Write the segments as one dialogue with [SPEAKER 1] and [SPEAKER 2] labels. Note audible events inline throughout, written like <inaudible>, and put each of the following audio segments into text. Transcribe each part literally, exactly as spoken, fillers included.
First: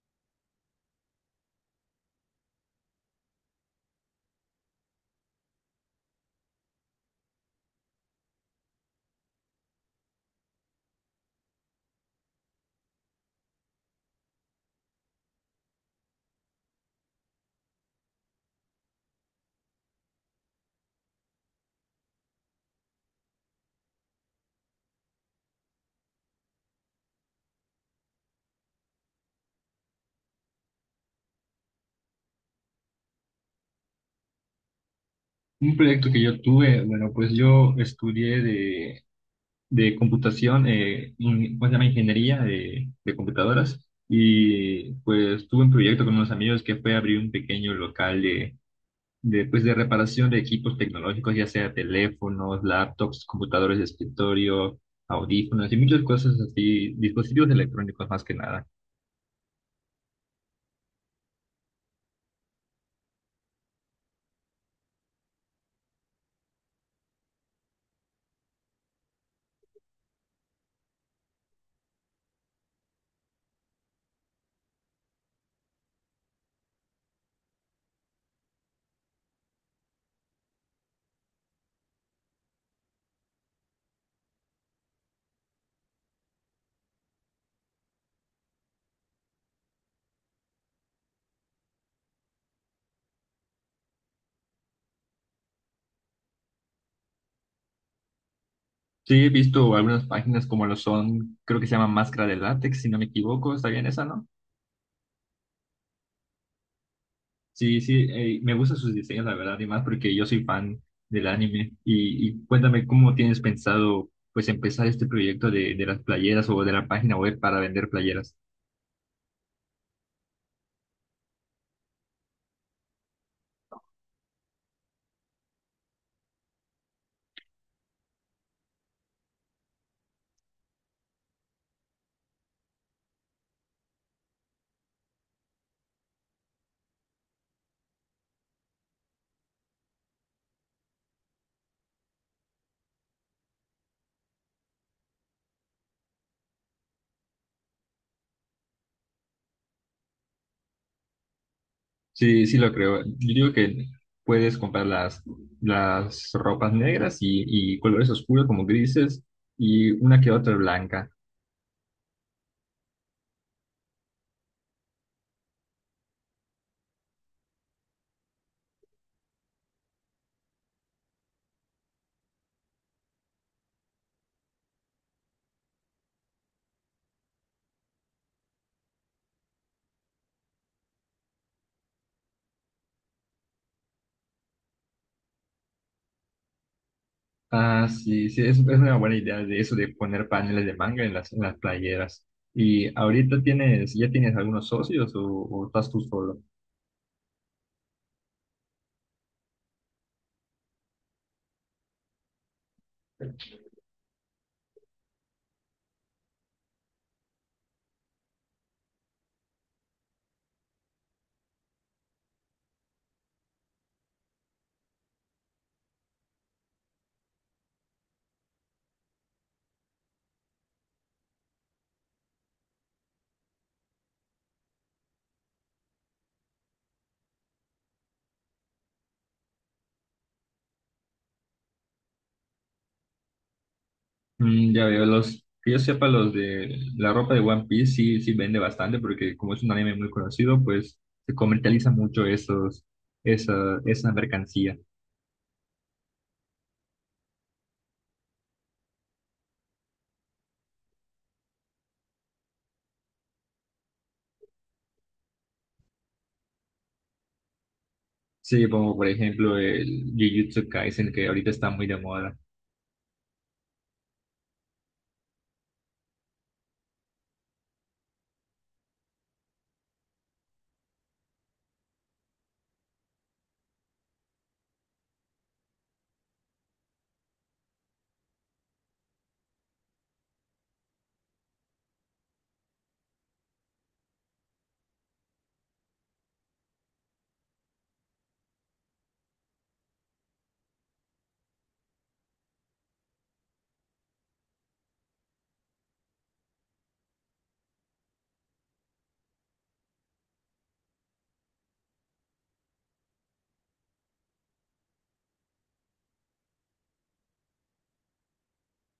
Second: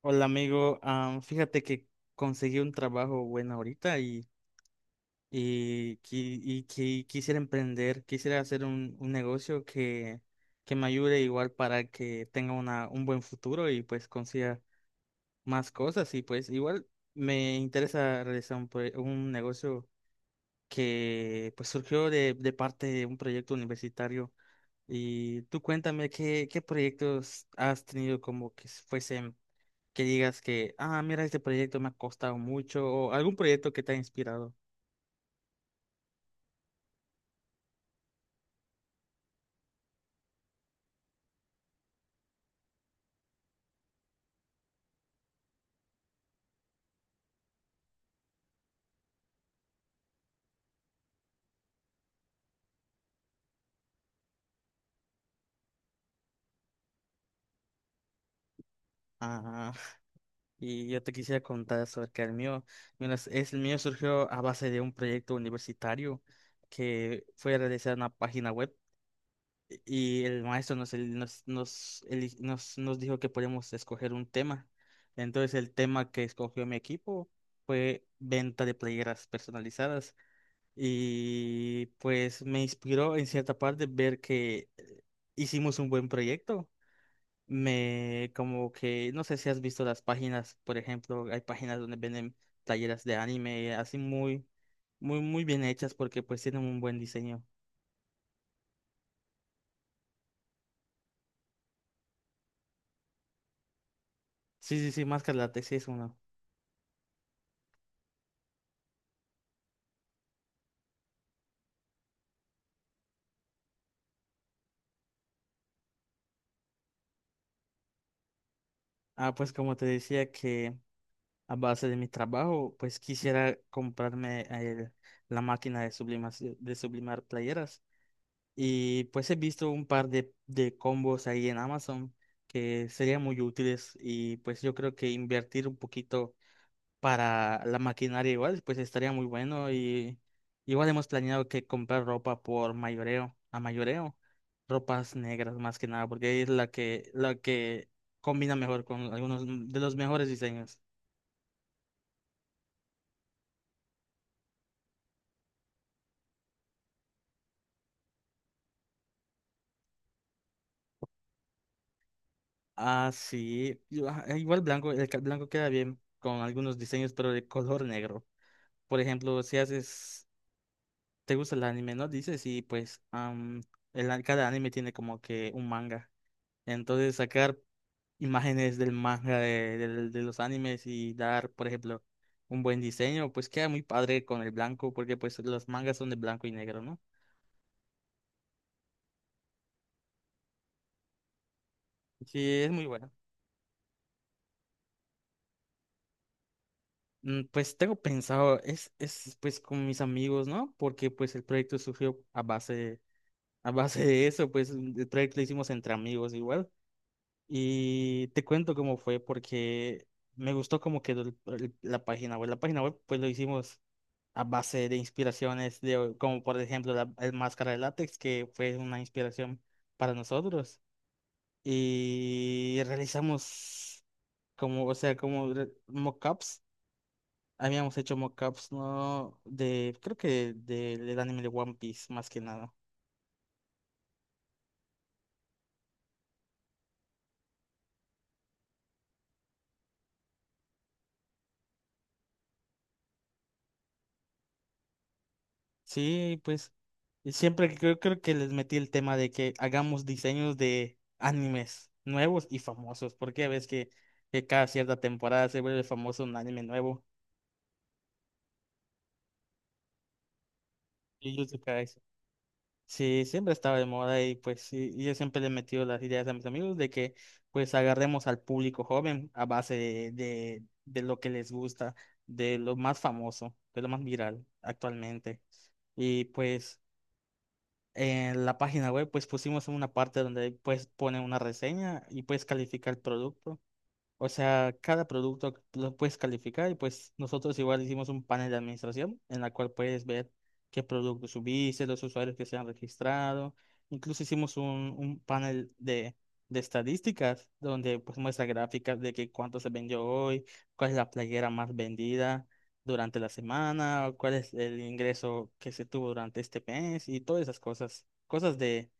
[SPEAKER 1] Hola amigo, Am, fíjate que conseguí un trabajo bueno ahorita y, y, qui- y qui- quisiera emprender, quisiera hacer un, un negocio que, que me ayude igual para que tenga una, un buen futuro y pues consiga más cosas y pues igual me interesa realizar un, proye- un negocio que pues surgió de, de parte de un proyecto universitario y tú cuéntame qué, qué proyectos has tenido como que fuesen que digas que, ah, mira, este proyecto me ha costado mucho, o algún proyecto que te ha inspirado.
[SPEAKER 2] Un proyecto que yo tuve, bueno, pues yo estudié de, de computación, eh, in- ¿cómo se llama? Ingeniería de, de computadoras. Y pues tuve un proyecto con unos amigos que fue abrir un pequeño local de, de, pues, de reparación de equipos tecnológicos, ya sea teléfonos, laptops, computadores de escritorio, audífonos y muchas cosas así, dispositivos electrónicos más que nada.
[SPEAKER 1] Ajá. Y yo te quisiera contar sobre que el mío, mira, es- es- el mío surgió a base de un proyecto universitario que fue a realizar una página web y el maestro nos, el- nos, nos, eli- nos, nos dijo que podíamos escoger un tema. Entonces el tema que escogió mi equipo fue venta de playeras personalizadas. Y pues me inspiró en cierta parte ver que eh, hicimos un buen proyecto. Me como que, no sé si has visto las páginas, por ejemplo, hay páginas donde venden playeras de anime, así muy, muy, muy bien hechas porque pues tienen un buen diseño.
[SPEAKER 2] Sí, he visto algunas páginas como lo son, creo que se llama Máscara de Látex, si no me equivoco, ¿está bien esa, no?
[SPEAKER 1] Sí, sí, sí, Máscara Látex sí es uno.
[SPEAKER 2] Sí, sí, eh, me gustan sus diseños, la verdad, y más porque yo soy fan del anime. Y, y cuéntame cómo tienes pensado, pues, empezar este proyecto de, de las playeras o de la página web para vender playeras.
[SPEAKER 1] Ah, pues como te decía que a base de mi trabajo, pues quisiera comprarme eh, la máquina de sublimación, de sublimar playeras. Y pues he visto un par de, de combos ahí en Amazon que serían muy útiles y pues yo creo que invertir un poquito para la maquinaria igual pues estaría muy bueno y igual hemos planeado que comprar ropa por mayoreo, a mayoreo, ropas negras más que nada porque es la que la que combina mejor con algunos de los mejores diseños.
[SPEAKER 2] Sí, sí, lo creo. Yo digo que puedes comprar las, las ropas negras y, y colores oscuros como grises y una que otra blanca.
[SPEAKER 1] Ah, sí, yo- ah, igual blanco, el ca- blanco queda bien con algunos diseños pero de color negro. Por ejemplo, si haces ¿Te gusta el anime, no? Dices, y pues am, el, an- cada anime tiene como que un manga. Entonces sacar imágenes del manga de, del- de los animes y dar, por ejemplo, un buen diseño, pues queda muy padre con el blanco, porque pues los mangas son de blanco y negro, ¿no?
[SPEAKER 2] Ah, sí, sí, es, es una buena idea de eso de poner paneles de manga en las, en las playeras.
[SPEAKER 1] Sí, es muy
[SPEAKER 2] ¿Y
[SPEAKER 1] bueno.
[SPEAKER 2] ahorita tienes, ya tienes algunos socios o, o estás tú solo?
[SPEAKER 1] Mm, pues tengo pensado, es, es pues con mis amigos, ¿no? Porque pues el proyecto surgió a base, a base de eso, pues el proyecto lo hicimos entre amigos igual. Y te cuento cómo fue, porque me gustó cómo quedó el- el- la página web. La página web, pues lo hicimos a base de inspiraciones, de, como por ejemplo la el máscara de látex, que fue una inspiración para nosotros. Y realizamos como, o sea, como re- mockups. Habíamos hecho mockups, ¿no? De, creo que de del anime de One Piece, más que nada.
[SPEAKER 2] Mm, ya veo, los, que yo sepa, los de la ropa de One Piece sí, sí vende bastante porque como es un anime muy conocido, pues se comercializa mucho esos, esa, esa mercancía.
[SPEAKER 1] Sí, pues y siempre creo, creo que les metí el tema de que hagamos diseños de animes nuevos y famosos, porque ves que, que cada cierta temporada se vuelve famoso un anime nuevo.
[SPEAKER 2] Sí, como por ejemplo el Jujutsu Kaisen, que
[SPEAKER 1] Y yo
[SPEAKER 2] ahorita está
[SPEAKER 1] siempre
[SPEAKER 2] muy de
[SPEAKER 1] eso.
[SPEAKER 2] moda.
[SPEAKER 1] Sí, siempre estaba de moda y pues sí, y yo siempre le he metido las ideas a mis amigos de que pues agarremos al público joven a base de, de, de lo que les gusta, de lo más famoso, de lo más viral actualmente. Y pues... En la página web pues pusimos una parte donde pues pone una reseña y puedes calificar el producto. O sea, cada producto lo puedes calificar y pues nosotros igual hicimos un panel de administración en la cual puedes ver qué productos subiste, los usuarios que se han registrado. Incluso hicimos un, un panel de, de estadísticas donde pues muestra gráficas de que cuánto se vendió hoy, cuál es la playera más vendida durante la semana, o cuál es el ingreso que se tuvo durante este mes y todas esas cosas, cosas de,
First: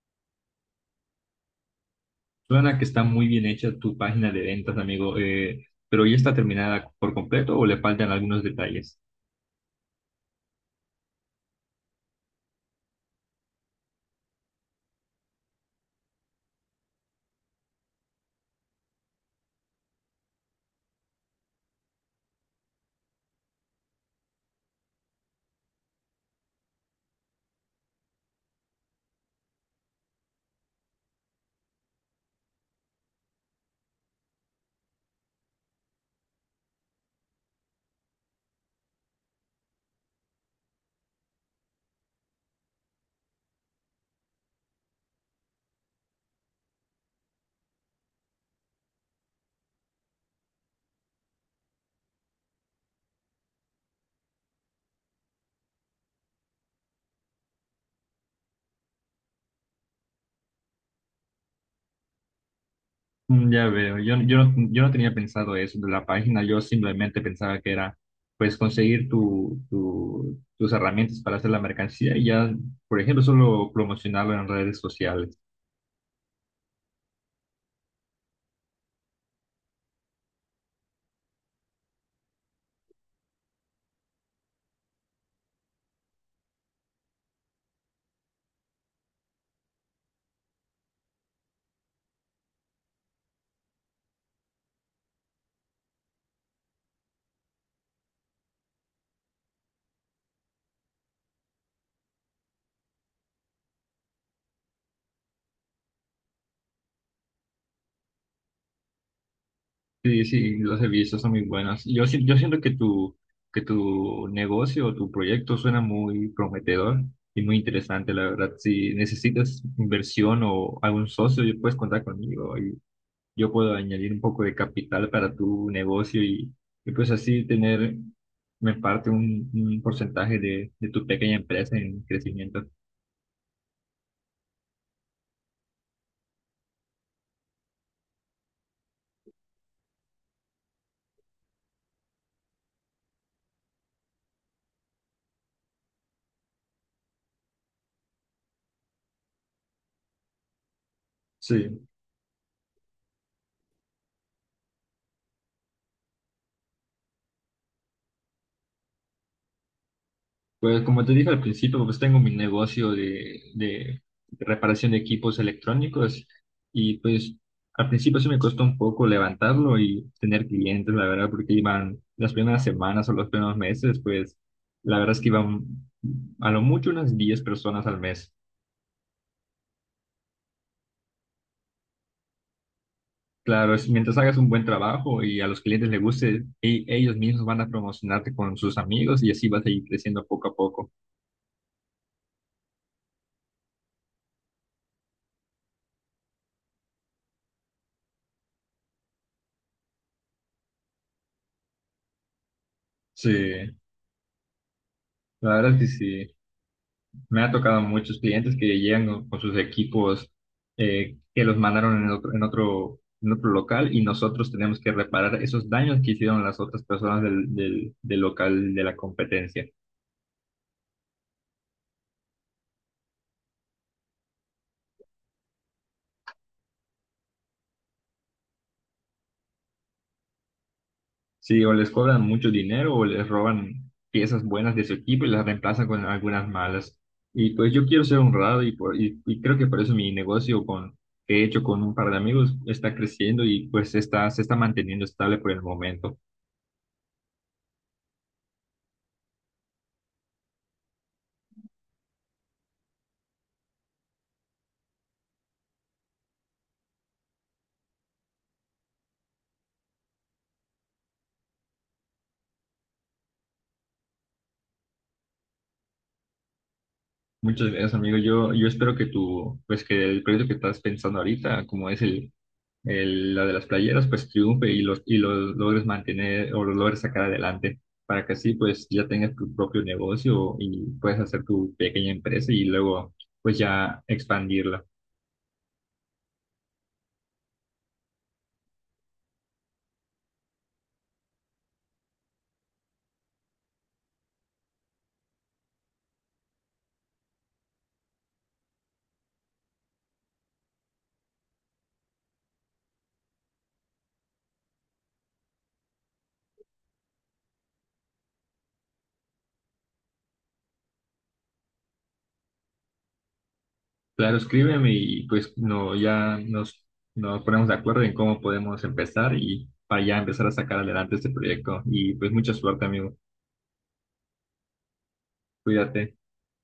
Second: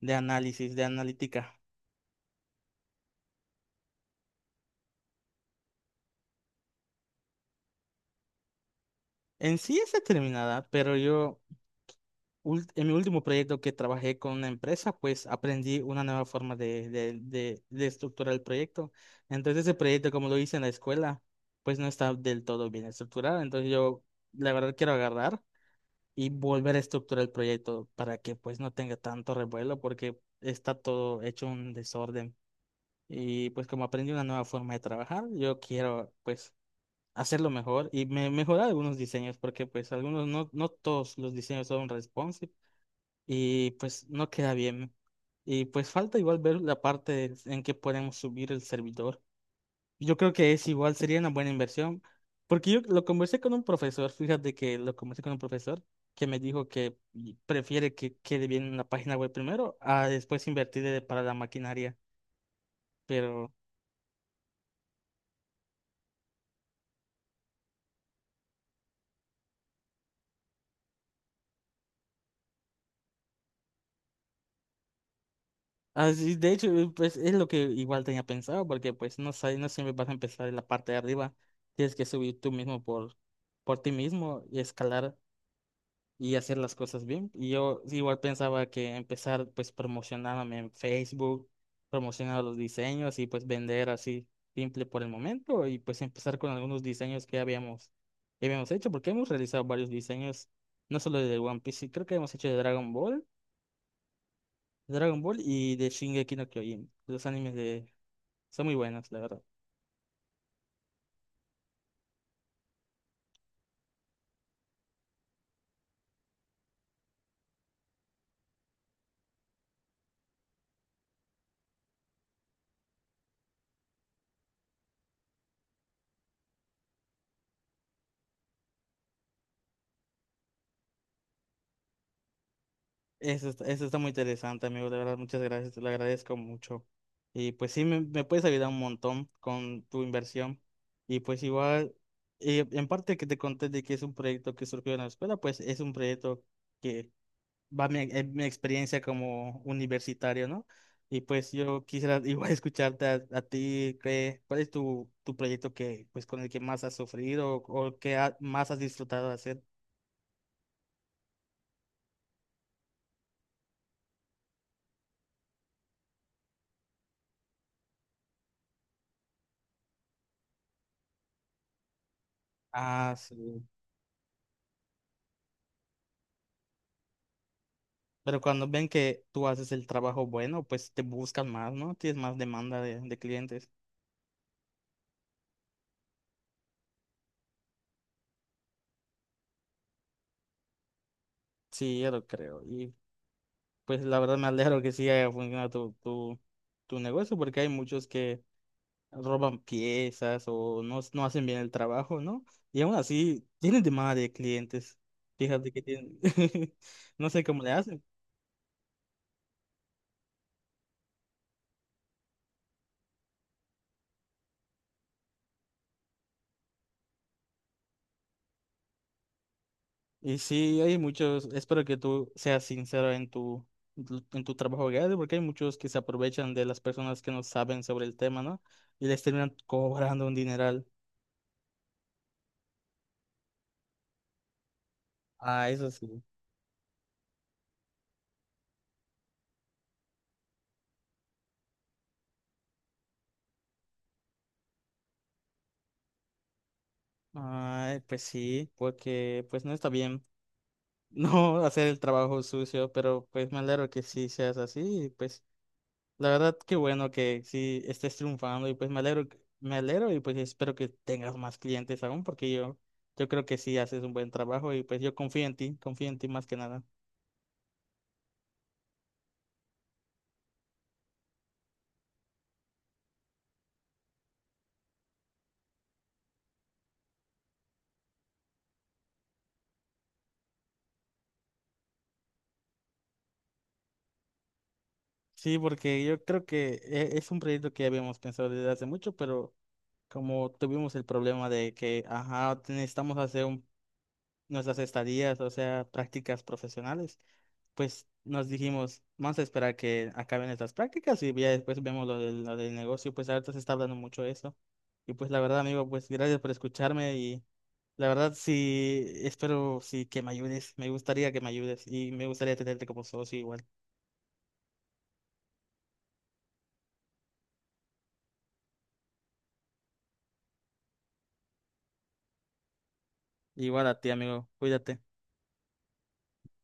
[SPEAKER 1] de análisis, de analítica.
[SPEAKER 2] Suena que está muy bien hecha tu página de ventas, amigo, eh, pero ¿ya está terminada por completo o le faltan algunos detalles?
[SPEAKER 1] En sí es determinada, pero yo... ul- en mi último proyecto que trabajé con una empresa, pues aprendí una nueva forma de, de, de, de estructurar el proyecto. Entonces ese proyecto, como lo hice en la escuela, pues no está del todo bien estructurado. Entonces yo, la verdad, quiero agarrar y volver a estructurar el proyecto para que pues no tenga tanto revuelo porque está todo hecho un desorden. Y pues como aprendí una nueva forma de trabajar, yo quiero pues hacerlo mejor y me mejorar algunos diseños porque pues algunos no, no todos los diseños son responsive y pues no queda bien. Y pues falta igual ver la parte en que podemos subir el servidor. Yo creo que es igual, sería una buena inversión, porque yo lo conversé con un profesor, fíjate que lo conversé con un profesor que me dijo que prefiere que quede bien la página web primero a después invertir eh, para la maquinaria. Pero
[SPEAKER 2] Mm, ya veo, yo, yo, no, yo no tenía pensado eso de la página, yo simplemente pensaba que era pues conseguir tu, tu- tus herramientas para hacer la mercancía y ya, por ejemplo, solo promocionarlo en redes sociales.
[SPEAKER 1] así, de hecho, eh, pues es lo que igual tenía pensado, porque pues no sé, no siempre vas a empezar en la parte de arriba, tienes que subir tú mismo por, por ti mismo y escalar y hacer las cosas bien. Y yo sí, igual pensaba que empezar pues promocionándome en Facebook, promocionar los diseños y pues vender así simple por el momento y pues empezar con algunos diseños que habíamos, que habíamos hecho, porque hemos realizado varios diseños, no solo de One Piece, sí, creo que hemos hecho de Dragon Ball, Dragon Ball y de Shingeki no Kyojin. Los animes de... son muy buenos, la verdad.
[SPEAKER 2] Sí, sí, los servicios son muy buenos. Yo, si- yo siento que tu, que tu negocio o tu proyecto suena muy prometedor y muy interesante, la verdad. Si necesitas inversión o algún socio, puedes contar conmigo, yo puedo añadir un poco de capital para tu negocio y, y pues así tener, me parte un, un porcentaje de, de tu pequeña empresa en crecimiento.
[SPEAKER 1] Eso está, eso está muy interesante, amigo. De verdad, muchas gracias. Te lo agradezco mucho. Y pues sí, me, me puedes ayudar un montón con tu inversión. Y pues igual, eh, en parte que te conté de que es un proyecto que surgió en la escuela, pues es un proyecto que va mi, en mi experiencia como universitario, ¿no? Y pues yo
[SPEAKER 2] Sí,
[SPEAKER 1] quisiera <laughs> igual escucharte a, a ti, qué, ¿cuál es tu, tu proyecto que, pues, con el que más has sufrido o, o que ha- más has disfrutado de hacer?
[SPEAKER 2] pues como te dije al principio, pues tengo mi negocio de, de reparación de equipos electrónicos y pues al principio sí me costó un poco levantarlo y tener clientes, la verdad, porque iban las primeras semanas o
[SPEAKER 1] Ah,
[SPEAKER 2] los
[SPEAKER 1] sí.
[SPEAKER 2] primeros meses, pues la verdad es que iban a lo mucho unas diez personas al mes.
[SPEAKER 1] Pero cuando ven que tú haces el trabajo bueno, pues te buscan más, ¿no? Tienes más demanda de, de clientes.
[SPEAKER 2] Claro, es- mientras hagas un buen trabajo y a los clientes les guste, e- ellos mismos van a promocionarte con sus amigos y así vas a ir creciendo poco a poco.
[SPEAKER 1] Sí, yo lo creo. Y pues la verdad me alegro que sí haya funcionado tu, tu, tu negocio, porque hay muchos que roban piezas o no, no hacen bien el trabajo, ¿no? Y aún así
[SPEAKER 2] Sí,
[SPEAKER 1] tienen demanda de clientes.
[SPEAKER 2] la
[SPEAKER 1] Fíjate
[SPEAKER 2] verdad es
[SPEAKER 1] que
[SPEAKER 2] que
[SPEAKER 1] tienen,
[SPEAKER 2] sí.
[SPEAKER 1] <laughs> no
[SPEAKER 2] Me
[SPEAKER 1] sé
[SPEAKER 2] ha
[SPEAKER 1] cómo le
[SPEAKER 2] tocado
[SPEAKER 1] hacen.
[SPEAKER 2] muchos clientes que llegan con, con sus equipos eh, que los mandaron en otro, en otro, en otro local y nosotros tenemos que reparar esos daños que hicieron las otras personas del, del, del local de la competencia.
[SPEAKER 1] Y sí, hay muchos, espero que tú seas sincero en tu, en tu en tu trabajo diario, porque hay muchos que se aprovechan de las personas que no saben sobre el tema, ¿no? Y les terminan cobrando un dineral.
[SPEAKER 2] Sí, o les cobran mucho dinero o les roban piezas buenas de su equipo y las
[SPEAKER 1] Ah,
[SPEAKER 2] reemplazan
[SPEAKER 1] eso
[SPEAKER 2] con
[SPEAKER 1] sí.
[SPEAKER 2] algunas malas. Y pues yo quiero ser honrado y, por- y, y creo que por eso mi negocio con, que he hecho con un par de amigos está creciendo y pues está, se está manteniendo estable por el momento.
[SPEAKER 1] Ay, pues sí, porque pues no está bien <laughs> no hacer el trabajo sucio, pero pues me alegro que sí seas así, y, pues la verdad, qué bueno que sí estés triunfando y pues me alegro, que- me alegro y pues espero que tengas más clientes aún porque yo, yo creo que sí haces un buen trabajo y pues yo confío en ti, confío en ti más que nada.
[SPEAKER 2] Muchas gracias, amigo. Yo, yo espero que tu, pues que el proyecto que estás pensando ahorita, como es el- la de las playeras, pues triunfe y los, y los logres mantener o los logres sacar adelante para que así pues ya tengas tu propio negocio y puedes hacer tu pequeña empresa y luego pues ya expandirla.
[SPEAKER 1] Sí, porque yo creo que e- es un proyecto que habíamos pensado desde hace mucho, pero como tuvimos el problema de que, ajá, necesitamos hacer un- nuestras estadías, o sea, prácticas profesionales. Pues nos dijimos, vamos a esperar que acaben estas prácticas y ya después vemos lo del, lo del negocio, pues ahorita se está hablando mucho de eso. Y pues la verdad, amigo, pues gracias por escucharme y la verdad sí, espero sí que me ayudes, me gustaría que me ayudes y me gustaría tenerte como socio igual.
[SPEAKER 2] Claro, escríbeme y pues no, ya nos, nos ponemos de acuerdo en cómo podemos empezar y para ya empezar a sacar adelante este proyecto. Y pues mucha suerte, amigo.
[SPEAKER 1] Igual a ti, amigo, cuídate.
[SPEAKER 2] Cuídate.